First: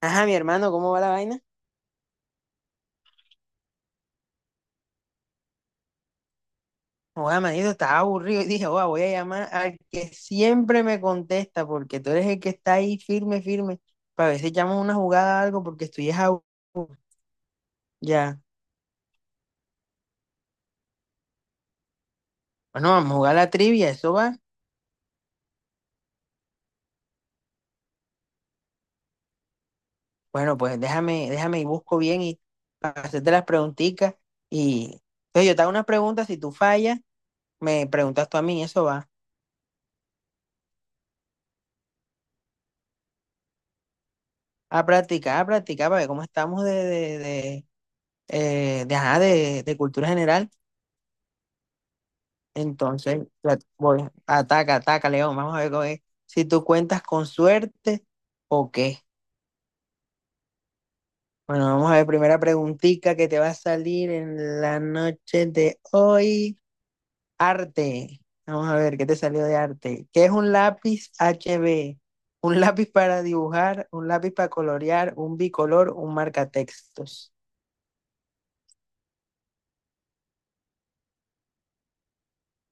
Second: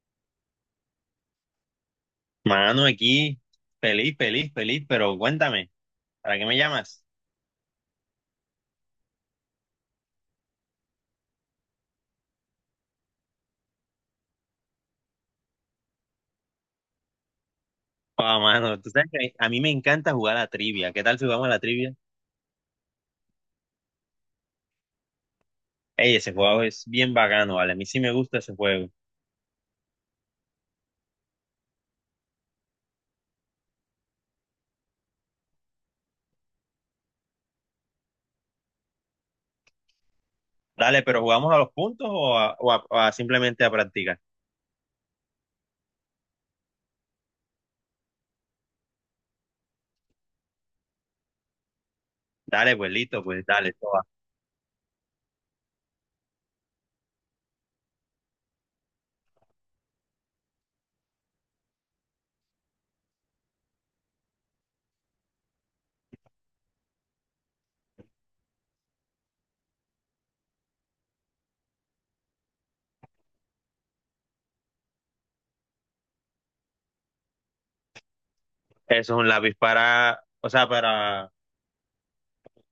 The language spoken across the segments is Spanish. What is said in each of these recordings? Ajá, mi hermano, ¿cómo va la vaina? Mano, aquí, feliz, feliz, feliz, pero cuéntame, ¿para qué me llamas? Oiga, manito, estaba aburrido y dije, oiga, voy a llamar al que siempre me contesta, porque tú eres el que está ahí firme, firme, para ver si echamos una jugada o algo, porque estoy es aburrido. Ah, Ya, mano, tú sabes que a mí me encanta jugar a la trivia. ¿Qué tal si jugamos a la trivia? bueno, vamos a jugar la trivia, ¿eso va? Ey, ese juego es bien bacano, vale. A mí sí me gusta ese juego. Bueno, pues déjame y busco bien y para hacerte las preguntitas. Y entonces yo te hago unas preguntas, si tú fallas, me preguntas tú a mí, eso va. Dale, pero ¿jugamos a los puntos o a simplemente a practicar? A practicar, para ver cómo estamos de, ajá, de cultura general. Dale, pues Entonces, listo, pues dale, toma. voy, ataca, ataca, León. Vamos a ver cómo es, si tú cuentas con suerte o qué. Bueno, vamos a ver, primera preguntita que te va a salir en la noche de hoy. Arte. Vamos a ver, ¿qué te salió de arte? ¿Qué es un lápiz HB? Un lápiz para dibujar, un lápiz para colorear, un bicolor, un marcatextos. Eso es un lápiz para, o sea, para...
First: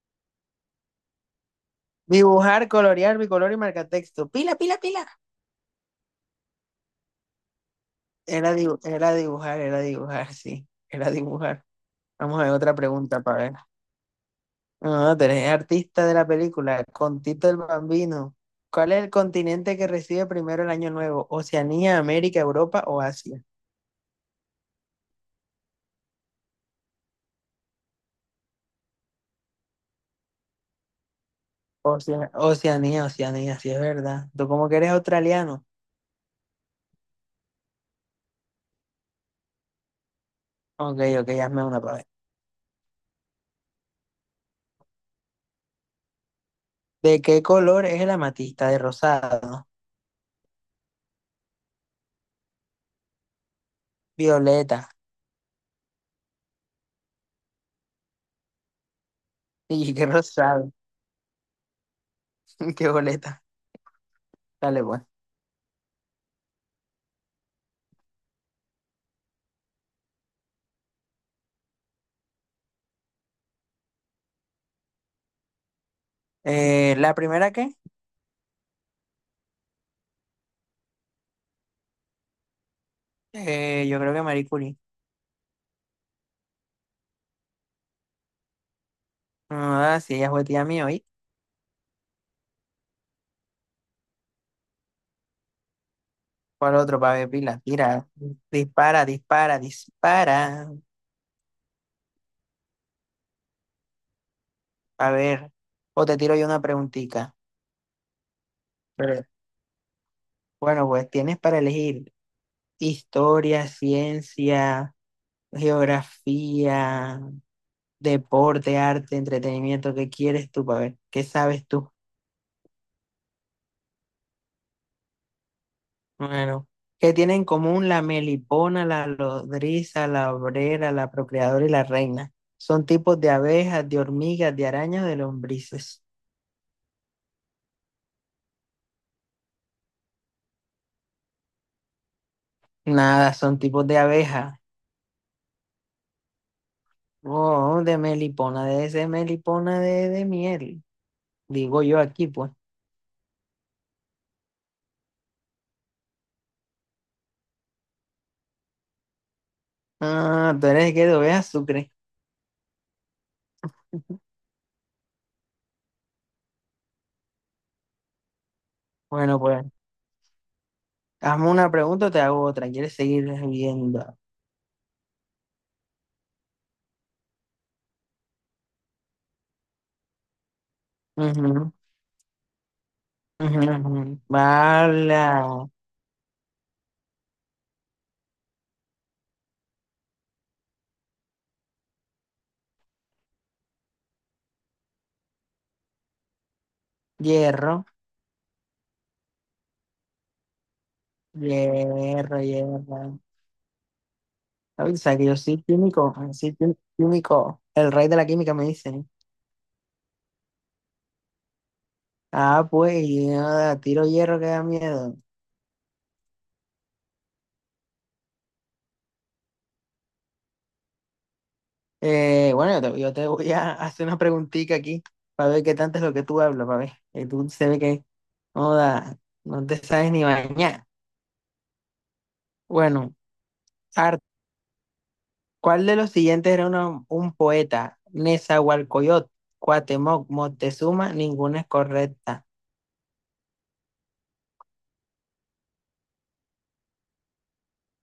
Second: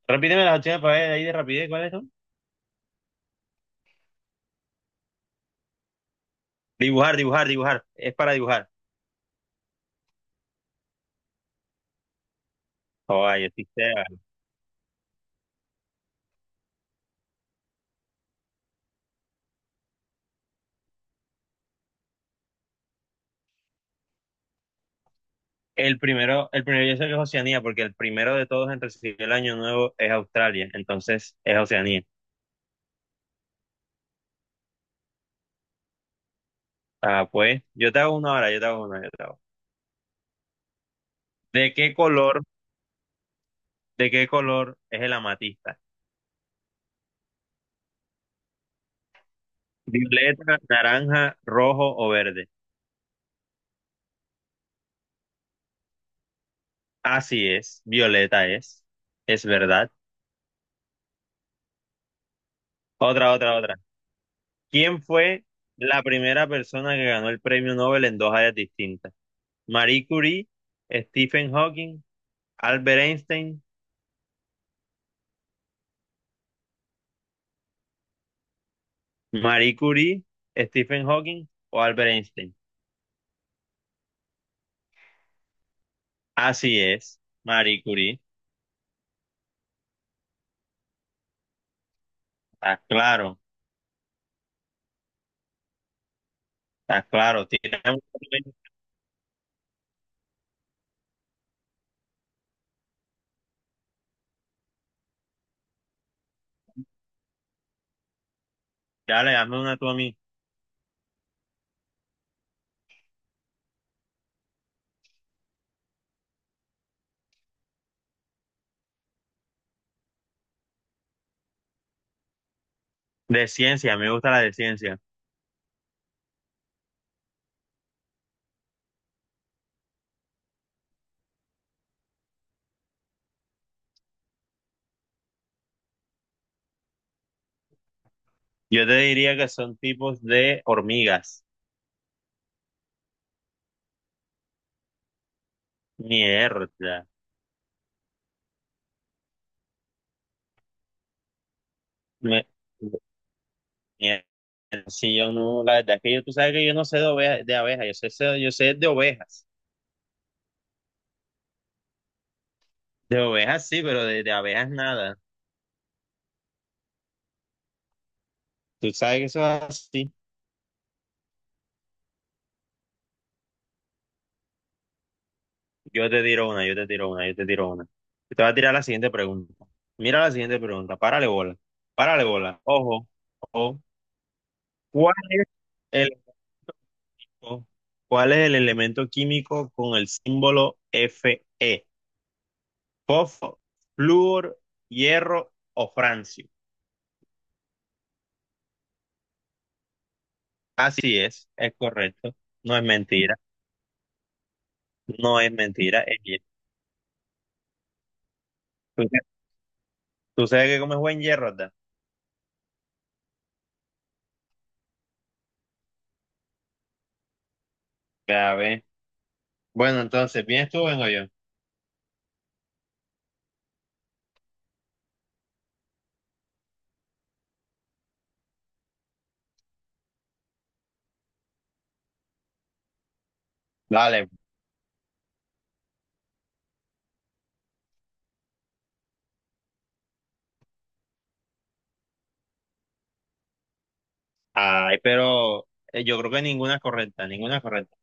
Repíteme las opciones para ver ahí de rapidez, ¿cuáles son? Dibujar, colorear, bicolor y marcatexto. Pila, pila, pila. Dibujar, dibujar, dibujar. Es para dibujar. Era dibujar, sí. Era dibujar. Vamos a ver otra pregunta Oh, para yo ver. sí sé. Ah, tenés artista de la película, con Tito el Bambino. ¿Cuál es el continente que recibe primero el Año Nuevo? ¿Oceanía, América, Europa o Asia? El primero yo sé que es Oceanía, porque el primero de todos en recibir el año nuevo es Australia, entonces es Oceanía. Oceanía, Oceanía, sí es verdad. Tú como que eres australiano. Ah, pues, yo te hago una ahora, yo te hago una, yo te hago. Ok, ok, hazme ¿De una qué para ver. color, de qué color es el amatista? ¿De qué color es el amatista? ¿De rosado? ¿Violeta, naranja, rojo o verde? Violeta. Así es, violeta es verdad. Y qué rosado, qué Otra, boleta. otra, otra. Dale, ¿Quién pues. fue la primera persona que ganó el premio Nobel en dos áreas distintas? Marie Curie, Stephen Hawking, Albert Einstein. ¿La primera qué? Marie Curie, Stephen Hawking o Albert Einstein. Yo creo que Marie Curie. Así es, Marie Curie. Ah, sí, ella fue tía mía. Está claro, ¿Cuál otro está para ver claro. pila? Tira un... Tira, dispara, dispara, dispara. A ver, o te tiro yo una preguntita. Pero, Dale, hazme una tú a mí. bueno, pues tienes para elegir historia, ciencia, geografía, deporte, arte, entretenimiento. ¿Qué quieres tú para ver? ¿Qué sabes tú? De ciencia, me gusta la de ciencia. Bueno, ¿qué tienen en común la melipona, la lodriza, la obrera, la procreadora y la reina? Son tipos de abejas, de hormigas, de arañas, de lombrices. Yo te diría que son tipos de hormigas. Nada, son tipos de abejas. Mierda. Oh, de melipona, debe ser melipona de miel. Digo yo aquí, Me... pues. mierda. Si yo no, la verdad es que yo, tú sabes que yo no sé de ovejas, de abejas, yo sé, sé... yo sé de ovejas. Ah, tú eres el que de azúcar. De ovejas sí, pero de abejas nada. Tú sabes que Bueno, eso es pues, así. hazme una pregunta o te hago otra. ¿Quieres seguir viendo? Yo te tiro una, yo te tiro una, yo te tiro una. Te voy a tirar la siguiente pregunta. Mira la siguiente pregunta. Párale bola. Ujú, Párale bola. Ojo, ujú, ojo. ujú. ¿Cuál es Bala. el, ojo, cuál es el elemento químico con el símbolo Fe? ¿Fósforo, flúor, hierro o francio? Hierro, Así es correcto. hierro, No es hierro. mentira. Ay, o sea, que yo No es soy mentira, químico, es hierro. Químico. El rey de la química me ¿Tú, dice. tú sabes que comes buen hierro, verdad? Ah, pues, yo tiro hierro que da miedo. Ya ves. Bueno, entonces, ¿vienes tú o vengo yo? Bueno, yo te voy a hacer una preguntita aquí para ver qué tanto es lo que tú hablas, para ver. Tú se ve que no, no te sabes ni bañar. Bueno, arte. Dale. ¿Cuál de los siguientes un poeta? Nezahualcóyotl, Cuauhtémoc, Moctezuma, ninguna es correcta. Ay, pero yo creo que ninguna es correcta, ninguna es correcta.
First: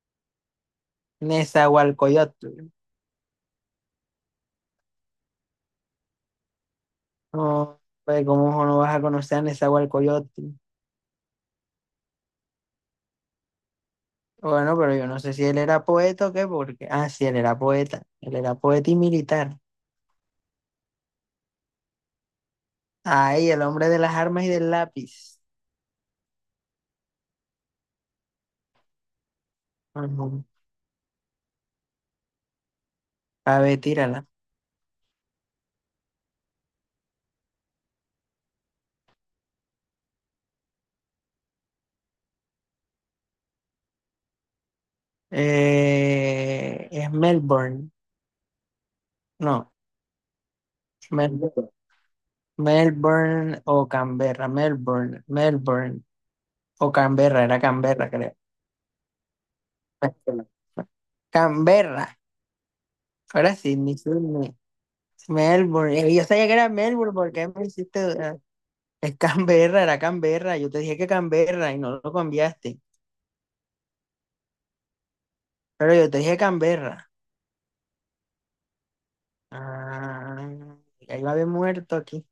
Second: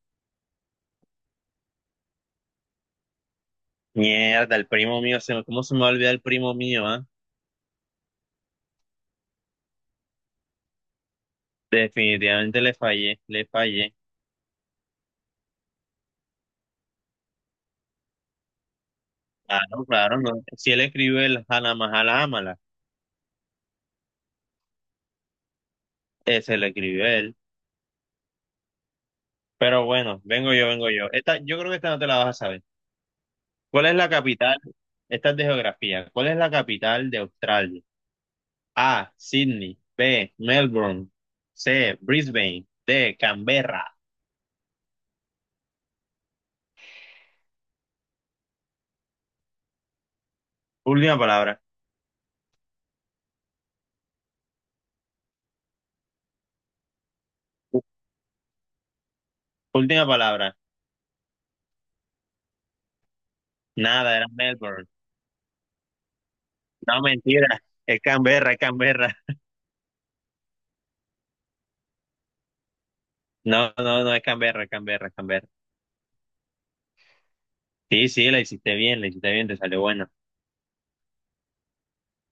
Nezahualcóyotl. Mierda, el primo mío, se me... ¿cómo se me va a olvidar el primo mío, ah? No, pues, ¿cómo no vas a conocer a Nezahualcóyotl? Definitivamente le fallé, le fallé. Bueno, pero yo no sé si él era poeta o qué, porque… Ah, sí, él era poeta. Él era poeta y militar. Claro, claro, no. Si él escribió el Hana Mahala Amala, Ay, el hombre de las armas y del lápiz. ese lo escribió él. Pero bueno, Ujú. vengo yo, vengo yo. Esta, yo creo que esta no te la vas a saber. A ver, ¿Cuál es la tírala. capital? Esta es de geografía. ¿Cuál es la capital de Australia? A, Sydney. B, Melbourne. C, Brisbane. D, Canberra. Es Melbourne. No, Última palabra. Melbourne. Melbourne o Canberra. Melbourne, Melbourne o Canberra. Era Canberra, creo. Última palabra. Canberra. Ahora sí, ni Nada, era Sydney. Melbourne. Melbourne. Yo sabía que era No, Melbourne mentira. porque me Es hiciste dudar. Canberra, es Canberra. Es Canberra, era Canberra. Yo te dije que Canberra y no lo cambiaste. No, no, no es Canberra, es Canberra, es Canberra. Pero yo te dije Canberra. Sí, sí, la hiciste bien, te salió buena. Ah, ya iba a haber muerto aquí.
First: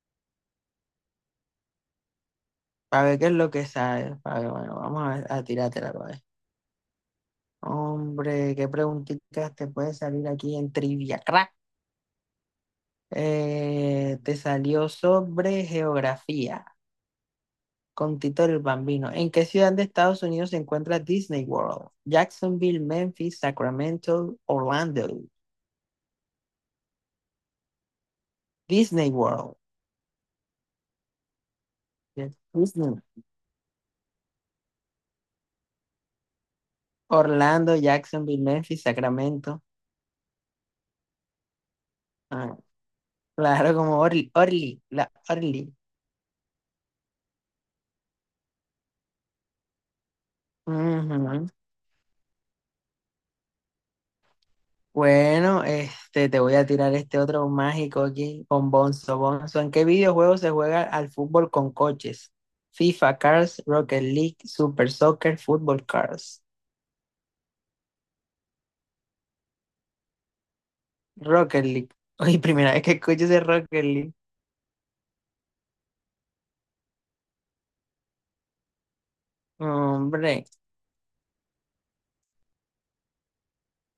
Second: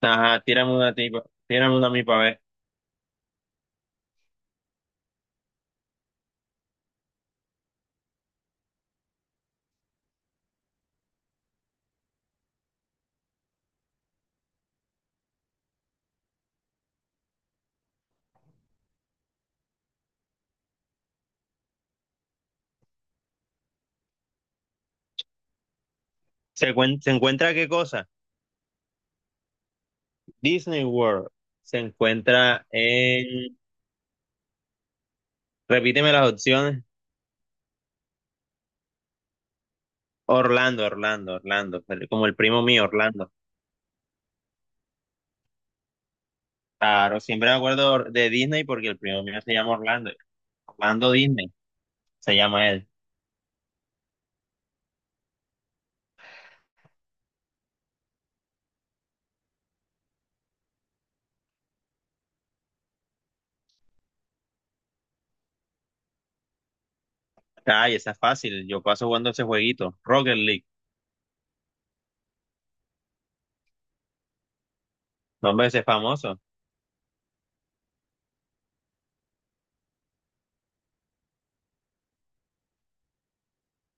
Ajá, tírame una tipa, tírame una a mí para ver. Para ver qué es lo que sabe. Para ver, bueno, vamos a, a tirártela para ver. Hombre, qué preguntitas te puede salir aquí en Trivia Crack. Te salió sobre geografía con Tito el Bambino. ¿En qué ciudad de Estados Unidos se encuentra Disney World? Jacksonville, Memphis, Sacramento, Orlando. ¿Se, cuen... ¿Se encuentra qué cosa? Disney World. Disney World. Se Yes, encuentra Disney. en... Repíteme las opciones. Orlando, Jacksonville, Memphis, Sacramento. Orlando, Orlando, Orlando. Pero como el Ah, primo mío, Orlando. claro, como Orly, Orly, la Orly. Claro, siempre me acuerdo de Disney porque el primo mío se llama Orlando. Orlando Ujú. Disney, se llama él. Bueno, este, te voy a tirar este otro mágico aquí con Bonzo. Bonzo, ¿en qué videojuego se juega al fútbol con coches? FIFA Cars, Rocket League, Super Soccer, Football Cars. Ay, esa es fácil. Yo paso jugando ese jueguito. Rocket League. Rocket League. Oye, primera vez que escucho ese Rocket League. No, hombre, ese es famoso. Hombre,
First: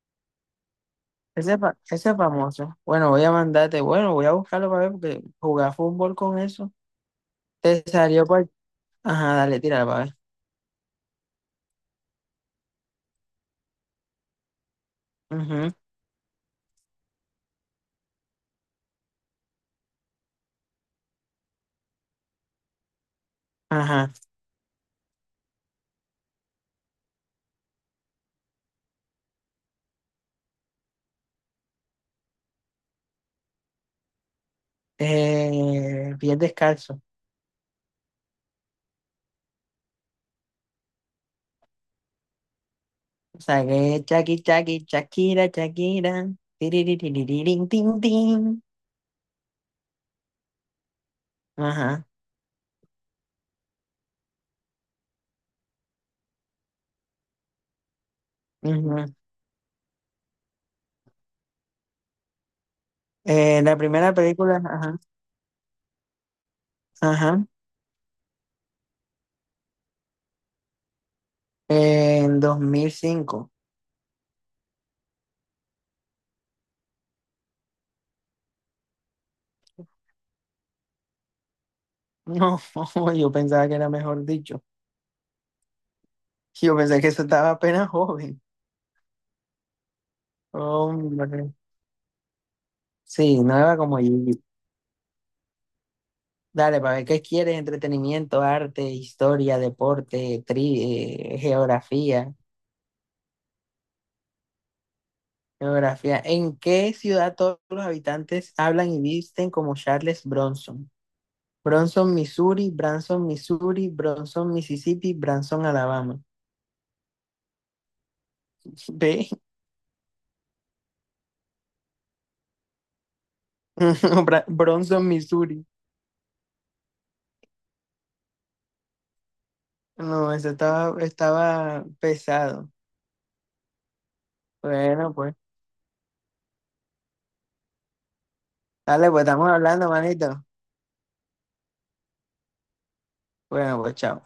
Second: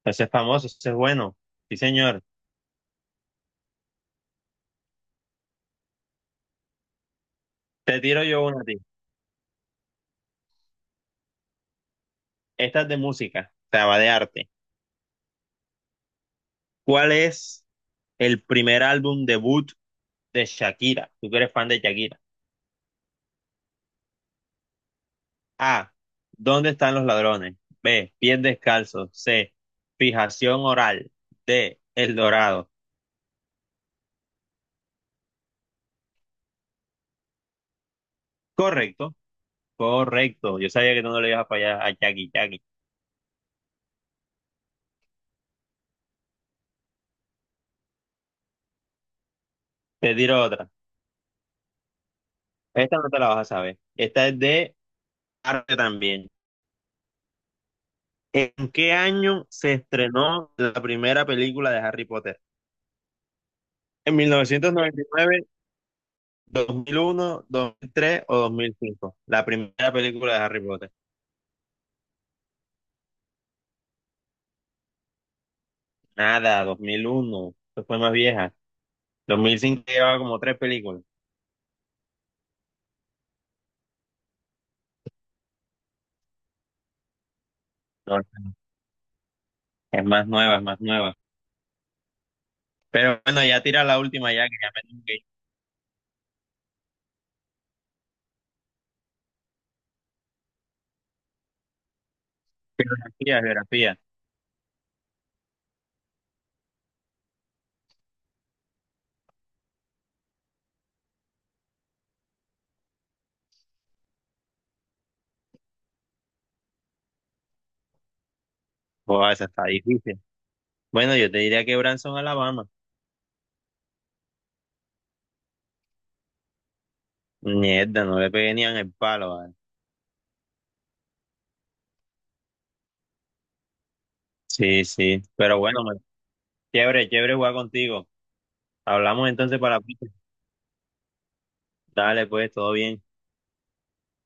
Ese es famoso, ese es bueno. Sí, ese es señor. famoso. Bueno, voy a mandarte, bueno, voy a buscarlo para ver porque jugar fútbol con eso. Te Te tiro salió yo cual. una a ti. Ajá, dale, tíralo para ver. Esta es de música, o sea, va de arte. Ujú, ¿Cuál es el primer álbum debut de Shakira? Tú que eres fan de Shakira. ajá. A. ¿Dónde están los ladrones? B. Pies descalzos. C. Fijación oral. D. El Dorado. Bien descalzo. Correcto, correcto. Yo sabía que tú no le ibas a fallar a Jackie, Jackie. Sagué, chaki, chaki, Shakira, Shakira. Tiririririn, tin, tin. Te tiro otra. Ajá. Esta no te la vas a saber. Esta es de arte también. ¿En qué Ujú. año se estrenó la primera película de Harry Potter? La primera ¿En película, ajá, 1999, 2001, ajá, 2003 o 2005? La primera película de Harry Potter. en 2005. Nada, 2001. Eso fue más vieja. 2005 llevaba como tres películas. No, yo pensaba que era mejor dicho. Yo pensé que eso estaba apenas No, no, joven. no. es más nueva, es más nueva. Hombre. Pero Sí, bueno, ya nueva tira la como última Gigi. ya que ya me tengo que ir. Dale, para ver qué quieres, entretenimiento, arte, historia, deporte, geografía. Geografía, geografía. Geografía. ¿En qué ciudad todos los habitantes hablan y visten como Charles Bronson? Bronson, Missouri, Branson, Missouri, Bronson, Mississippi, Branson, Alabama. ¿Ve? Buah, esa está difícil. Bueno, yo te diría que Branson, Alabama. Bronson, Missouri. Mierda, no le pegué ni en el palo, ¿vale? No, eso estaba, estaba pesado. Sí, Bueno, sí. pues. Pero bueno, man, chévere, chévere jugar contigo. Dale, pues Hablamos estamos entonces para... hablando, manito. Dale, pues, todo bien. Bueno, pues chao.